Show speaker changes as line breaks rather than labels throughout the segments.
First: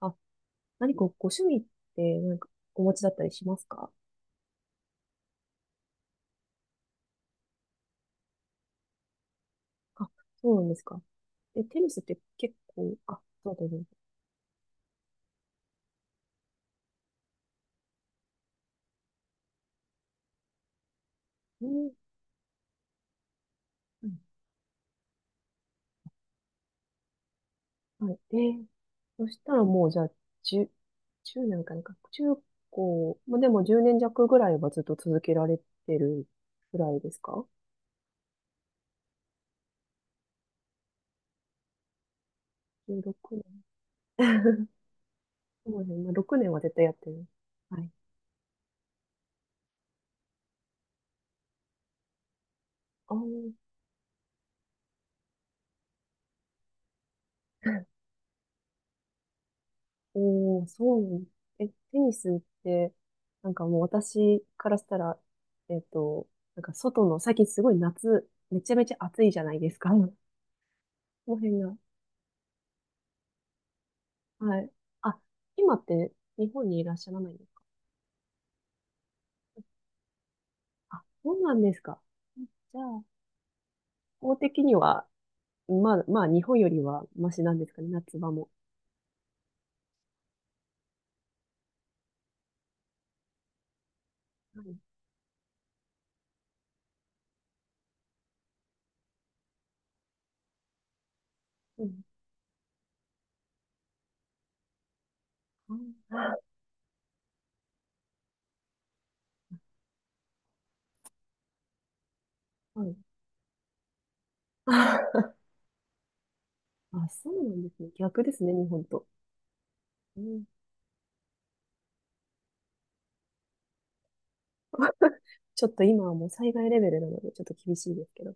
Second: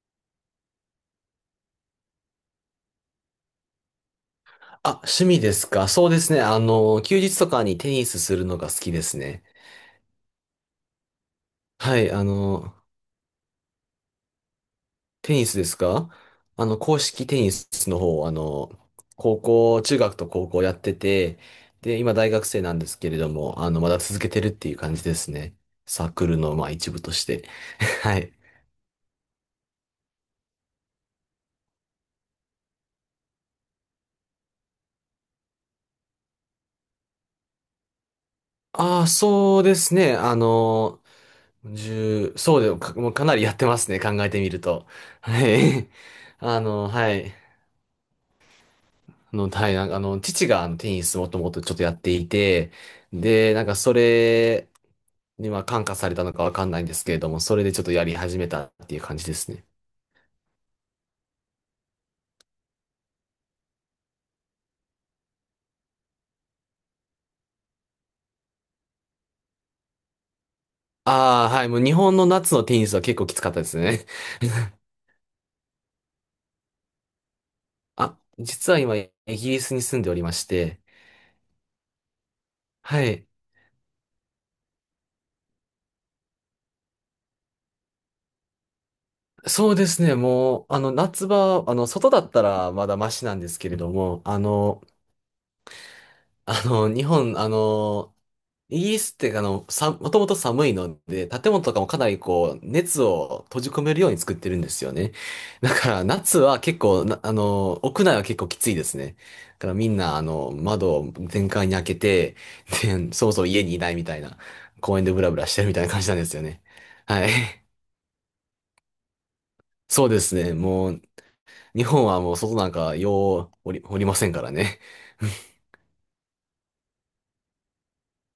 あ、何かご趣味ってお持ちだったりしますか？
あ、趣味ですか。そうですね。休日とかにテニスするのが好きですね。
あ、そうなんですか。え、テニ
は
スっ
い、
て結構、あ、そうだね。
テニスですか。公式テニスの方、高校、中学と高校やってて、
うん。
で、今大学生なんですけれども、まだ
う
続
ん。
けてるっていう感じですね。サークルの、まあ、一部として。
は
はい。
い。そしたらもうじゃあ、10、10年かなんか、中高、まあ、でも10年弱ぐらいはずっと続けられてるぐらいですか？
ああ、そうですね。十、そうでもか、もうかな
16
りやってますね。考えてみる
年。
と。は
そうで
い。
すね。まあ、年は絶対やって
は
る。
い。
はい。
はい、なんか父があのテニスもともとちょっとやっていて、
ああ。
で、なんかそれにまあ感化されたのかわかんないんですけれども、それでちょっとやり始めたっていう感じですね。
おー、そうなん。え、テニスって、なんかもう私からしたら、えっと、なんか外の、最近すごい夏、めちゃめちゃ暑いじゃないですか。この
ああ、
辺
はい、
が。
もう日本の夏のテニスは結構きつかったですね。
はい。あ、今って日本にいらっしゃらないんですか？
あ、実は今イギリスに住んでおりまして、
あ、そうなんですか。じゃあ、
はい。
法的には、まあ、まあ、日本よりはマシなんですかね、夏場も。
そうですね、もう、夏場、外だったらまだマシなんですけれども、あ
はい。
の、あの、日本、あの、イギリスってさ、もともと寒いので、建物とか
う
もか
ん。
なりこう、熱を閉じ込めるように作ってるんですよね。だ
は
から、
い。
夏は結構、屋内は結構きついですね。だからみんな、窓を全開に開けて、
はい。
で、そもそも家にいないみたいな、公園 でブラブラしてるみたいな感じなんですよね。
あ、
は
そ
い。
うなんですね。逆ですね、日本と。
そう
う
です
ん。
ね。もう、日本はもう外なんかようおり、おりませんからね。
ちょっと今はもう災害レベルなので、ちょっと厳しいですけど。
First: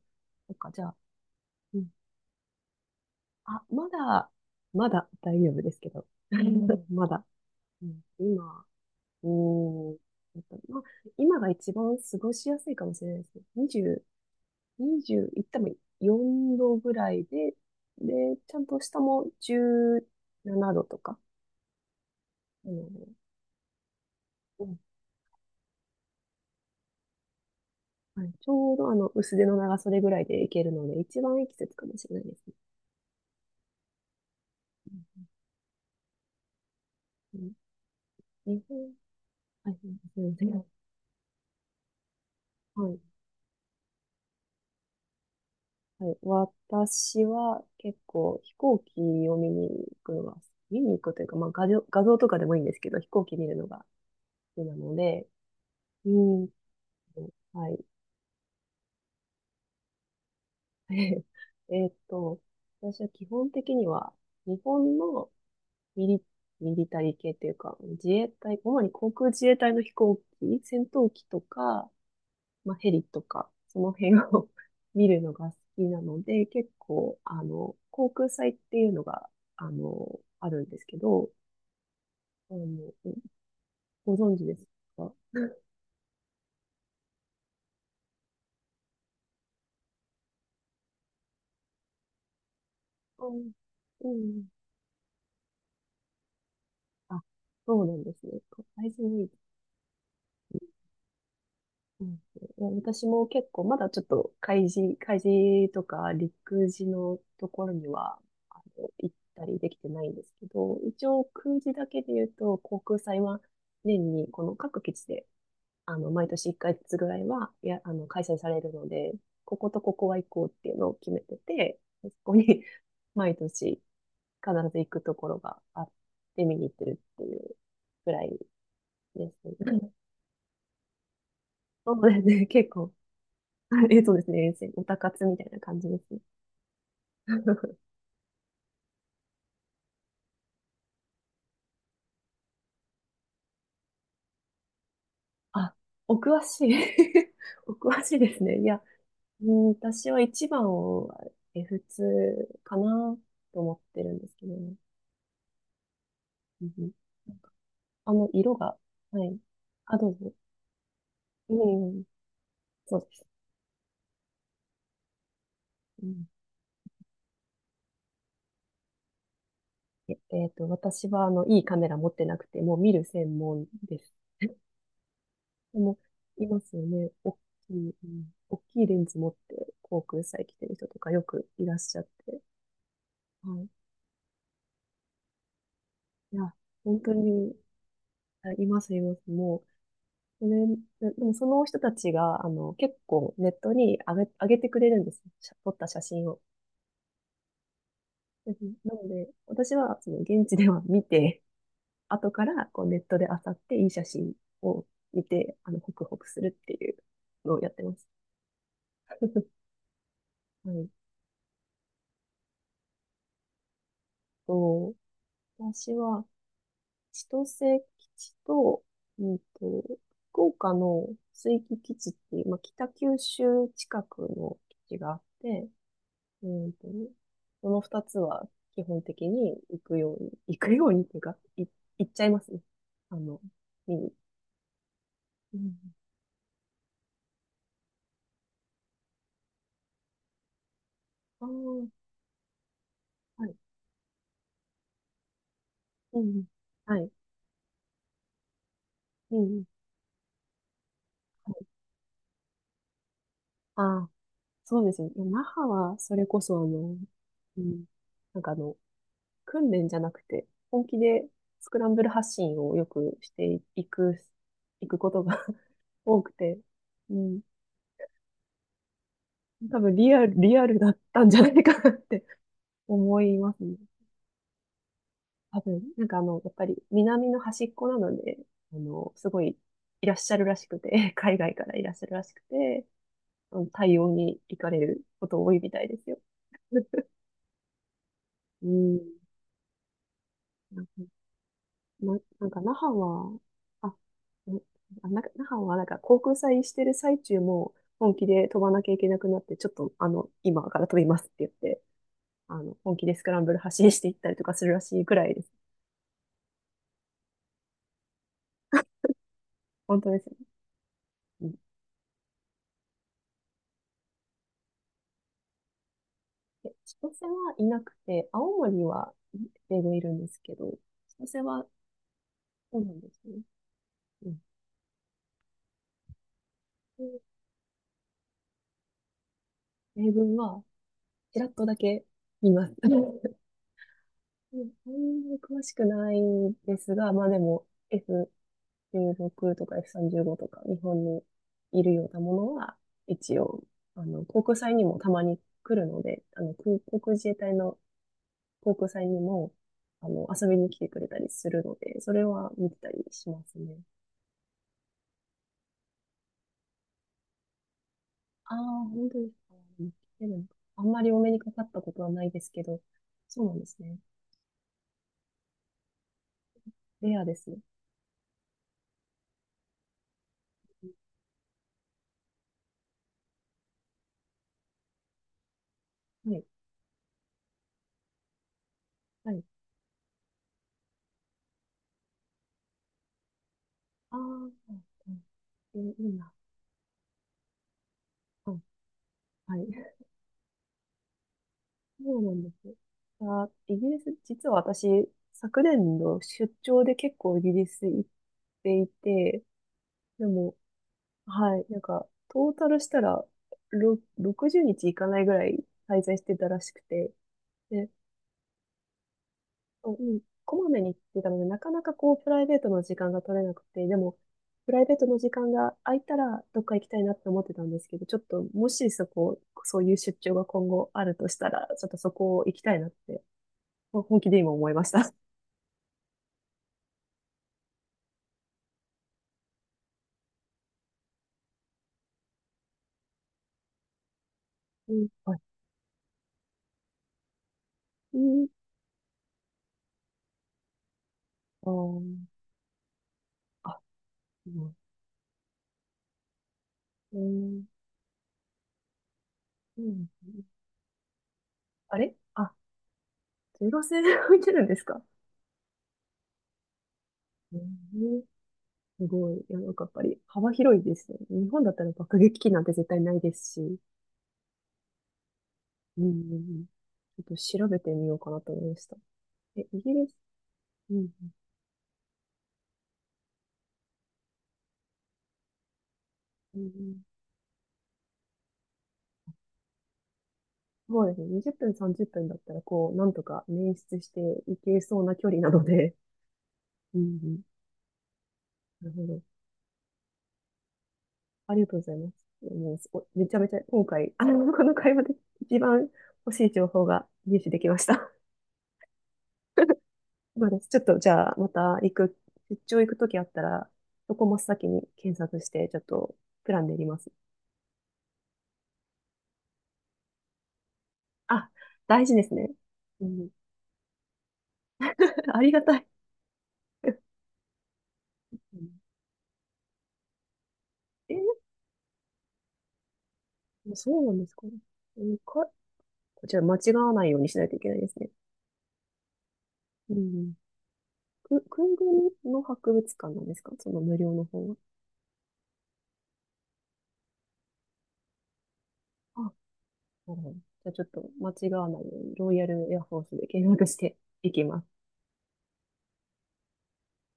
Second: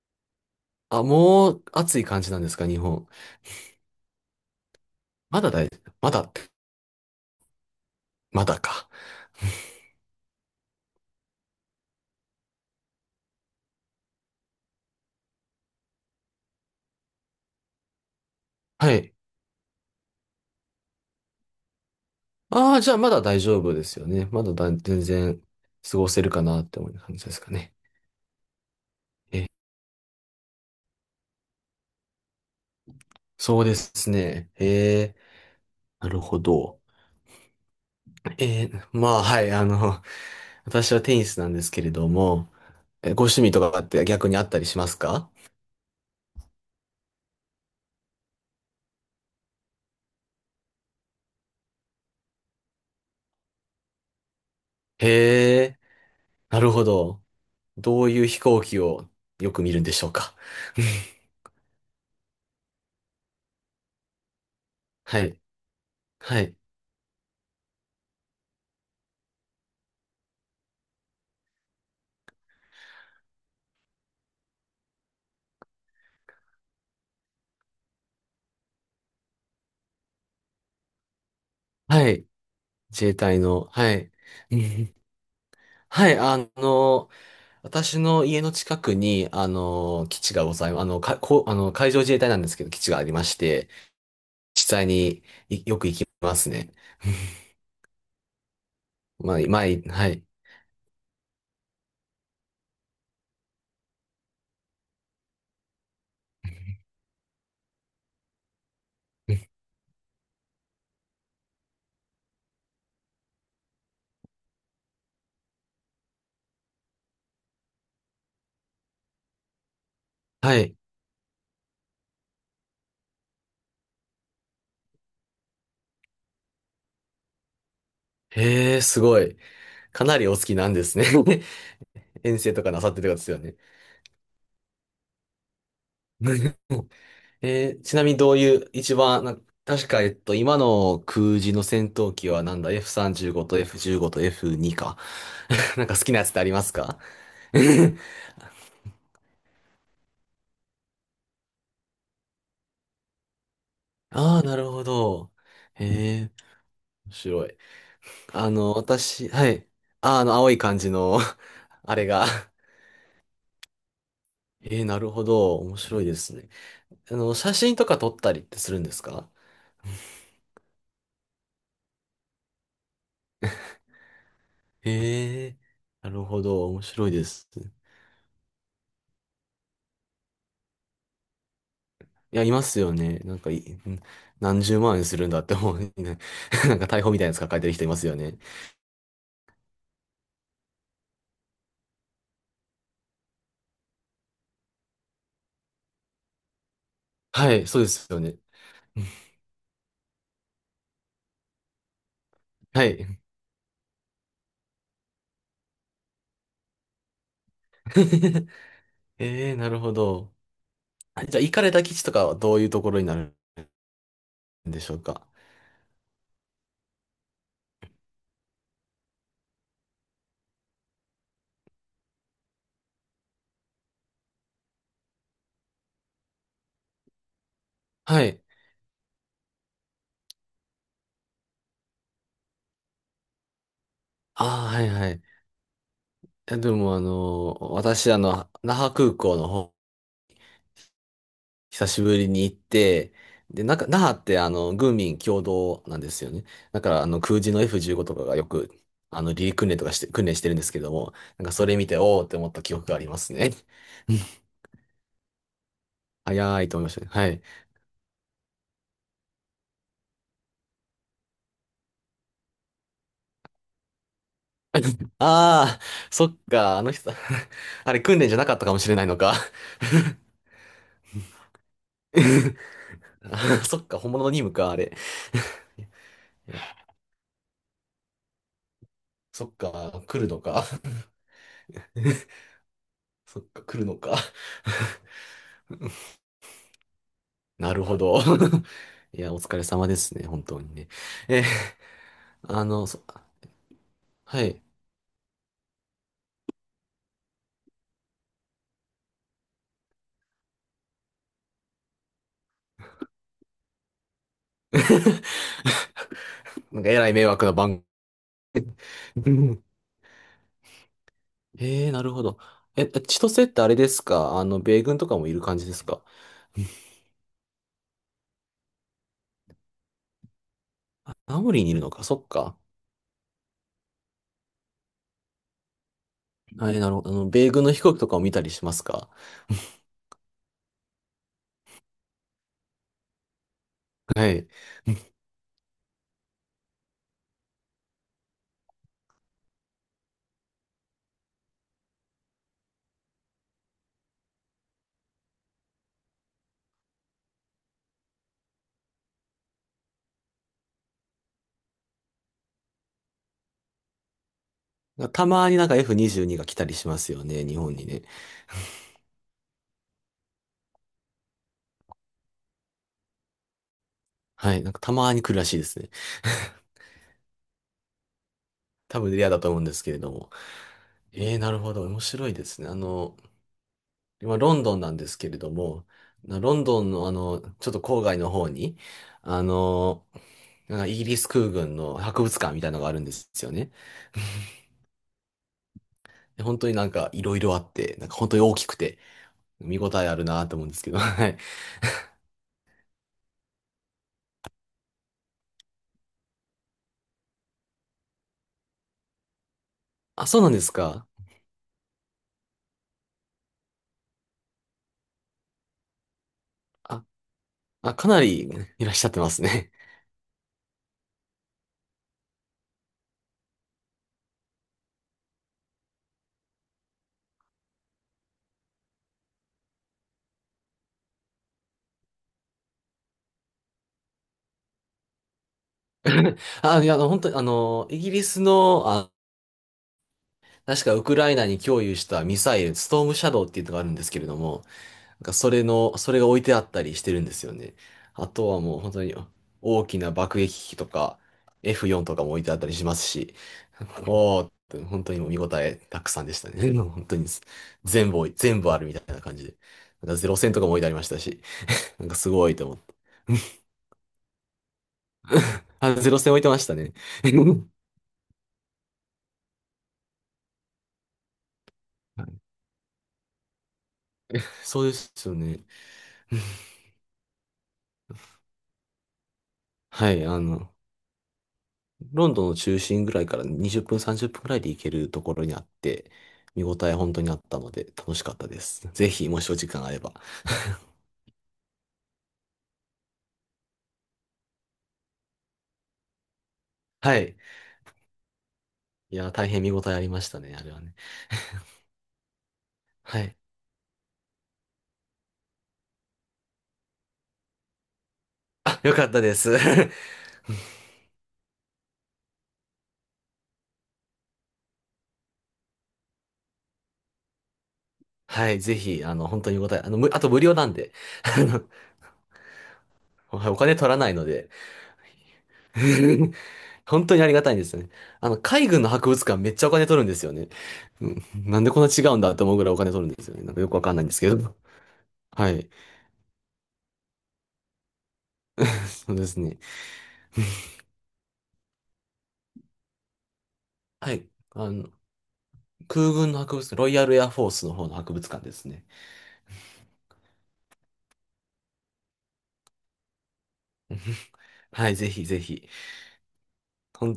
そっか、じゃあ、
あ、もう
うん。
暑い感じなんですか、日本。
あ、まだ、まだ大
ま
丈
だ
夫
大、
ですけど。
まだ、
うん。 まだ。うん、
まだ
今、
か。
うーん。やっぱまあ、今が一番過ごしやすいかもしれないですね。20、2いっても4度ぐらいで、で、ちゃんと
は
下
い。
も17度とか、あ
ああ、
の
じゃあまだ大丈夫ですよね。まだ
う
だ
ん。
全然過ごせるかなって思う感じですかね。
はい、ちょうど薄手
え、
の長袖ぐらいでいけるので、一番いい季節かもしれないですね。
そうですね。えー、なるほど。
うん、日
え
本、
ー、まあ、はい、あ
はい、
の、
そうです ね。
私はテニスなんですけれども、
はい。
え、ご趣味とかって逆にあったりしますか？
はい、私は結構飛行機を見に行くのが、見に行くというか、まあ画像とかでもいいんですけど、飛行機見るのが好きなの
へ
で、
え、
うーん
なるほど。
と、はい。
どういう飛行機をよく見るんでしょうか。
えーっと、私は基本的には日本
は
の
い、
ミリ、
はい、
ミリタリー系というか、自衛隊、主に航空自衛隊の飛行機、戦闘機とか、まあ、ヘリとか、その辺を 見るのが好きなので、結構、あの、航空祭っていうのが、あの、あるんですけど、
はい。
あの、
自衛隊の、はい。
ご存知
う
です
ん、
か？
はい、私の家の近くに、基地がございます。あの、か、こう、あの、海上自衛隊なんですけど、基地がありま
う
し
ん。
て、
うん。
実際によく行きますね。
あ、そうなんですね。海事に、
まあ、前、はい。
うん、いや私も結構、まだちょっと海事とか陸事のところには、あの、行ったり できてないんですけど、一応空事だけで言うと、航空祭は年にこの各基地であの、毎年1ずつぐらいは、あの、開催されるので、こことここは行こうっ
は
てい
い。
うのを決めてて、そこに 毎年必ず行くところがあって見に行ってるっていうぐらい
へえ、すご
で
い。
すね。
かなりお好きなんですね。
そうです
遠
ね、
征と
結
かなさ
構。
ってる方ですよね。
え、そうですね、おたかつみたいな感じですね。
えー、 ちなみにどういう、一番、確か、今の空自の戦闘機はなんだ、F35 と F15 と F2 か。
あ、
なんか好き
お
なやつっ
詳
てありま
しい。
すか？
お詳しい ですね。いや、うん、私は一番を F2 かなと思ってるんです
ああー、
けど
なる
ね。
ほど。へえ、
うん。
白い。
あの、色が、は
私、
い。
はい。
あ、どう
あ、
ぞ。
青い感じの
う
あ
ん、
れが、
そうです。
えー、なるほど。面白い
う
で
ん、
すね。写真とか撮ったりってするんですか？
私は、あの、いいカメラ持ってなくて、もう見る専門です。
ええ
でも、
ー、なるほ
いま
ど。
す
面
よ
白
ね。
いで
大
す。
きい、うん、大きいレンズ持って、航空祭来てる人とかよくいらっしゃっ
い
て。
や、いますよね。なん
は
かい、
い。
ん何十万円するんだって思うね。
いや、
なんか
本
逮捕
当
みたいなやつ
に、
抱えてる人いますよね。
あ、います、います。もう、それで、でもその人たちが、あの、結構ネットに上げてくれるんですよ。写撮った写真を。
はい、そうですよね。
うん。なので、私は、その、現地では見て、後からこ
は
うネット
い。
で漁っていい写真を見て、あの、ホクホクするっていうのをやってます。
ええー、なるほど。
はい。
あ、じゃあ、行かれた基地とかはどういうところになるんでし
と、
ょうか？
私は千歳基地と、うんと、福岡の水域基地っていう、まあ、北九州近くの基地があって、うんと、その二つ
はい。
は基本的に行くように、行くようにっていうか、い、行っちゃいますね。あの、見に。
ああ、はいはい。
うん、
いやでも私那覇空港の方、
あ
久しぶりに行って、
あ、はい。
で、なんか那覇って軍民共同なんで
う
すよ
ん。
ね。だか
は
ら
い。
空自の F15 とかがよく、
う
離陸
ん。
訓練とかして、訓練してるんですけども、なん
は
か
い。
それ見て、おーって思った記憶がありますね。
ああ。そうですよね。い那覇は、それこそ、
早
あ
いと思いまし
の、
たね。はい。
うん、なんかあの、訓練じゃなくて、本気でスクランブル発信をよくしていく、いくこ とが
ああ、
多
そ
く
っ
て、
か、あの人、
うん、
あれ訓練じゃなかったかもしれないのか。
多分リアルだったんじゃないかなって 思います ね。
そっか、本物の任務か、あれ。
多分、なんかあの、や
い
っ
や、
ぱり南の端っこなので、あの、すご
そっ
い
か、
いらっ
来る
しゃ
の
るら
か。
しくて、海外からいらっしゃるらしくて、
そっ
あ
か、
の
来るの
対応
か。
に行かれること多いみたいですよ。
なるほど。
う ん。
いや、お疲れ様ですね、本当にね。えー、
な、なんか
あ
那
の、
覇
そ、
は、あ、
は
ん
い。
あ、なんか那覇はなんか航空祭してる最中も本気で飛ばなきゃいけなくなって、ちょっとあの、今から飛びますって言って、あの、本気でスクランブル発進していったりとかするらしいくらいで す。
なんか、えらい迷惑な番組。
本当ですね。うん。
えー、なるほど。え、千歳ってあれですか、米軍とかもいる感じですか？
え千歳はいなくて、青森は米軍いるんですけど、千歳
青森
は
にいるのか、そっか。
そうなんですね。うん。
はい、なるほど。
で
米軍の飛行機とかを見たりしますか？
米軍はちらっとだけ見ます。うん、
はい。
うん、そんなに詳しくないんですが、まあでも、F16 とか F35 とか日本にいるようなものは、一応、あの、航空祭にもたまに来るので、あの、空航空自衛隊の航空祭にも、あの、遊びに来てくれたりするので、それは見てたりしますね。
たまになんか F22 が来たりしますよね、日本にね。
ああ、本当ですか。見てるのかあんまりお目にかかったことはないですけど、そうなんですね。
はい、なんかたまに来るらしいですね。
レアですね。
多分レアだと思うんですけれども。ええ、なるほど。面白いですね。今、ロンドンなんですけれども、
はい。
ロンドンの、ちょっと郊外の方に、
は
あ
い。
の、なんかイギリス空軍の博物館みたいなのがあるんですよね。
ああ、うん。えいいな。
で、本当になんかいろいろあって、なんか本当に
う
大
ん。
きくて、
はい。
見応えあるなと思うんですけど、はい。
そうなんです。あ、イギリス、実は私、昨年の出張で結構イギリス行っていて、で
あ、そうなん
も、
ですか。
はい、なんか、トータルしたら、ろ60日行かないぐらい滞在してたらしく
あ、
て、で、
あ、かなりいらっしゃってますね。
うん、こまめに行ってたので、なかなかこう、プライベートの時間が取れなくて、でも、プライベートの時間が空いたら、どっか行きたいなって思ってたんですけど、ちょっと、もしそこ、そういう出張が今後あるとしたら、ちょっとそこを行きたいなって、本気で今思いました。
あ、いや、本当に、イギリスの、あ、確かウクライナに供与したミサイル、ストームシャドーっていうのがあるんですけれども、
うん、
なんか
あ、い
それが置いてあったりしてるんですよね。あ
い
と
か。
はもう本当に大きな爆撃機とか F4 とかも置いてあったりしますし、
あ、
おー
う
っ
ん、
て本当にもう見応えたくさんでしたね。本
え
当に
ー、
全部全部あるみたいな感じで。
うん。
なんかゼロ戦とかも置いてありましたし、
あ
なん
れ
かすご
あ、
いと思って。
ゼロ戦で置いてるんですか？
あ、ゼロ戦置いてましたね。
え ー、すごい。いや、なんかやっぱり幅広いですよね。日本だったら爆
はい、
撃機なんて絶対ないですし。
そうですよね。
うん、うん、うん。 ちょっと調べてみようかなと思いました。え、イギリ
は
ス、
い、
うん、
ロンドンの中心ぐらいから20分、30分ぐらいで行けるところにあって、
う
見応え
ん、
本当にあったので楽しかったです。ぜひ、もしお時間あれば。
そうですね。20分、30分だったら、こう、なんとか捻出していけそうな距離なので、うん、
は
う
い。
ん、なるほ
い
ど。
や、大変見応えありましたね、あれはね。
ありがとう ございます。もうすご、
は
めち
い。
ゃめちゃ今回、あの、この会話で一番欲しい情報が入手できました。
あ、よかったです。
そうです。ちょっと、じゃあ、また行く、出張行くときあったら、そこ真っ先に検索して、ちょっと、プラン練ります。
はい、ぜひ、本当に見応え、あと無料なんで、あ
あ、
の、
大事ですね。うん。
はい、お金取らないので、
ありがたい。
本当にありがたいんですよね。
う
海
ん、
軍の博物館めっちゃお金取るんですよね。うん、
え
なんでこんな違うんだって思うぐらいお金取るんですよね。なんかよくわかん
そ
な
う
いん
な
で
ん
す
で
け
すかね。
ど。
うんか、
はい。
こちら間違わないようにしないといけないですね。
そうですね。
うん。く、空軍の博物館なんですか、その無料
は
の
い。
方は。
あの、空軍の博物館、ロイヤルエアフォースの方の博物館ですね。
あ、うん、じゃあちょっと間違わないように、ロイヤルエアフォースで検索してい きます。
はい、ぜひぜひ。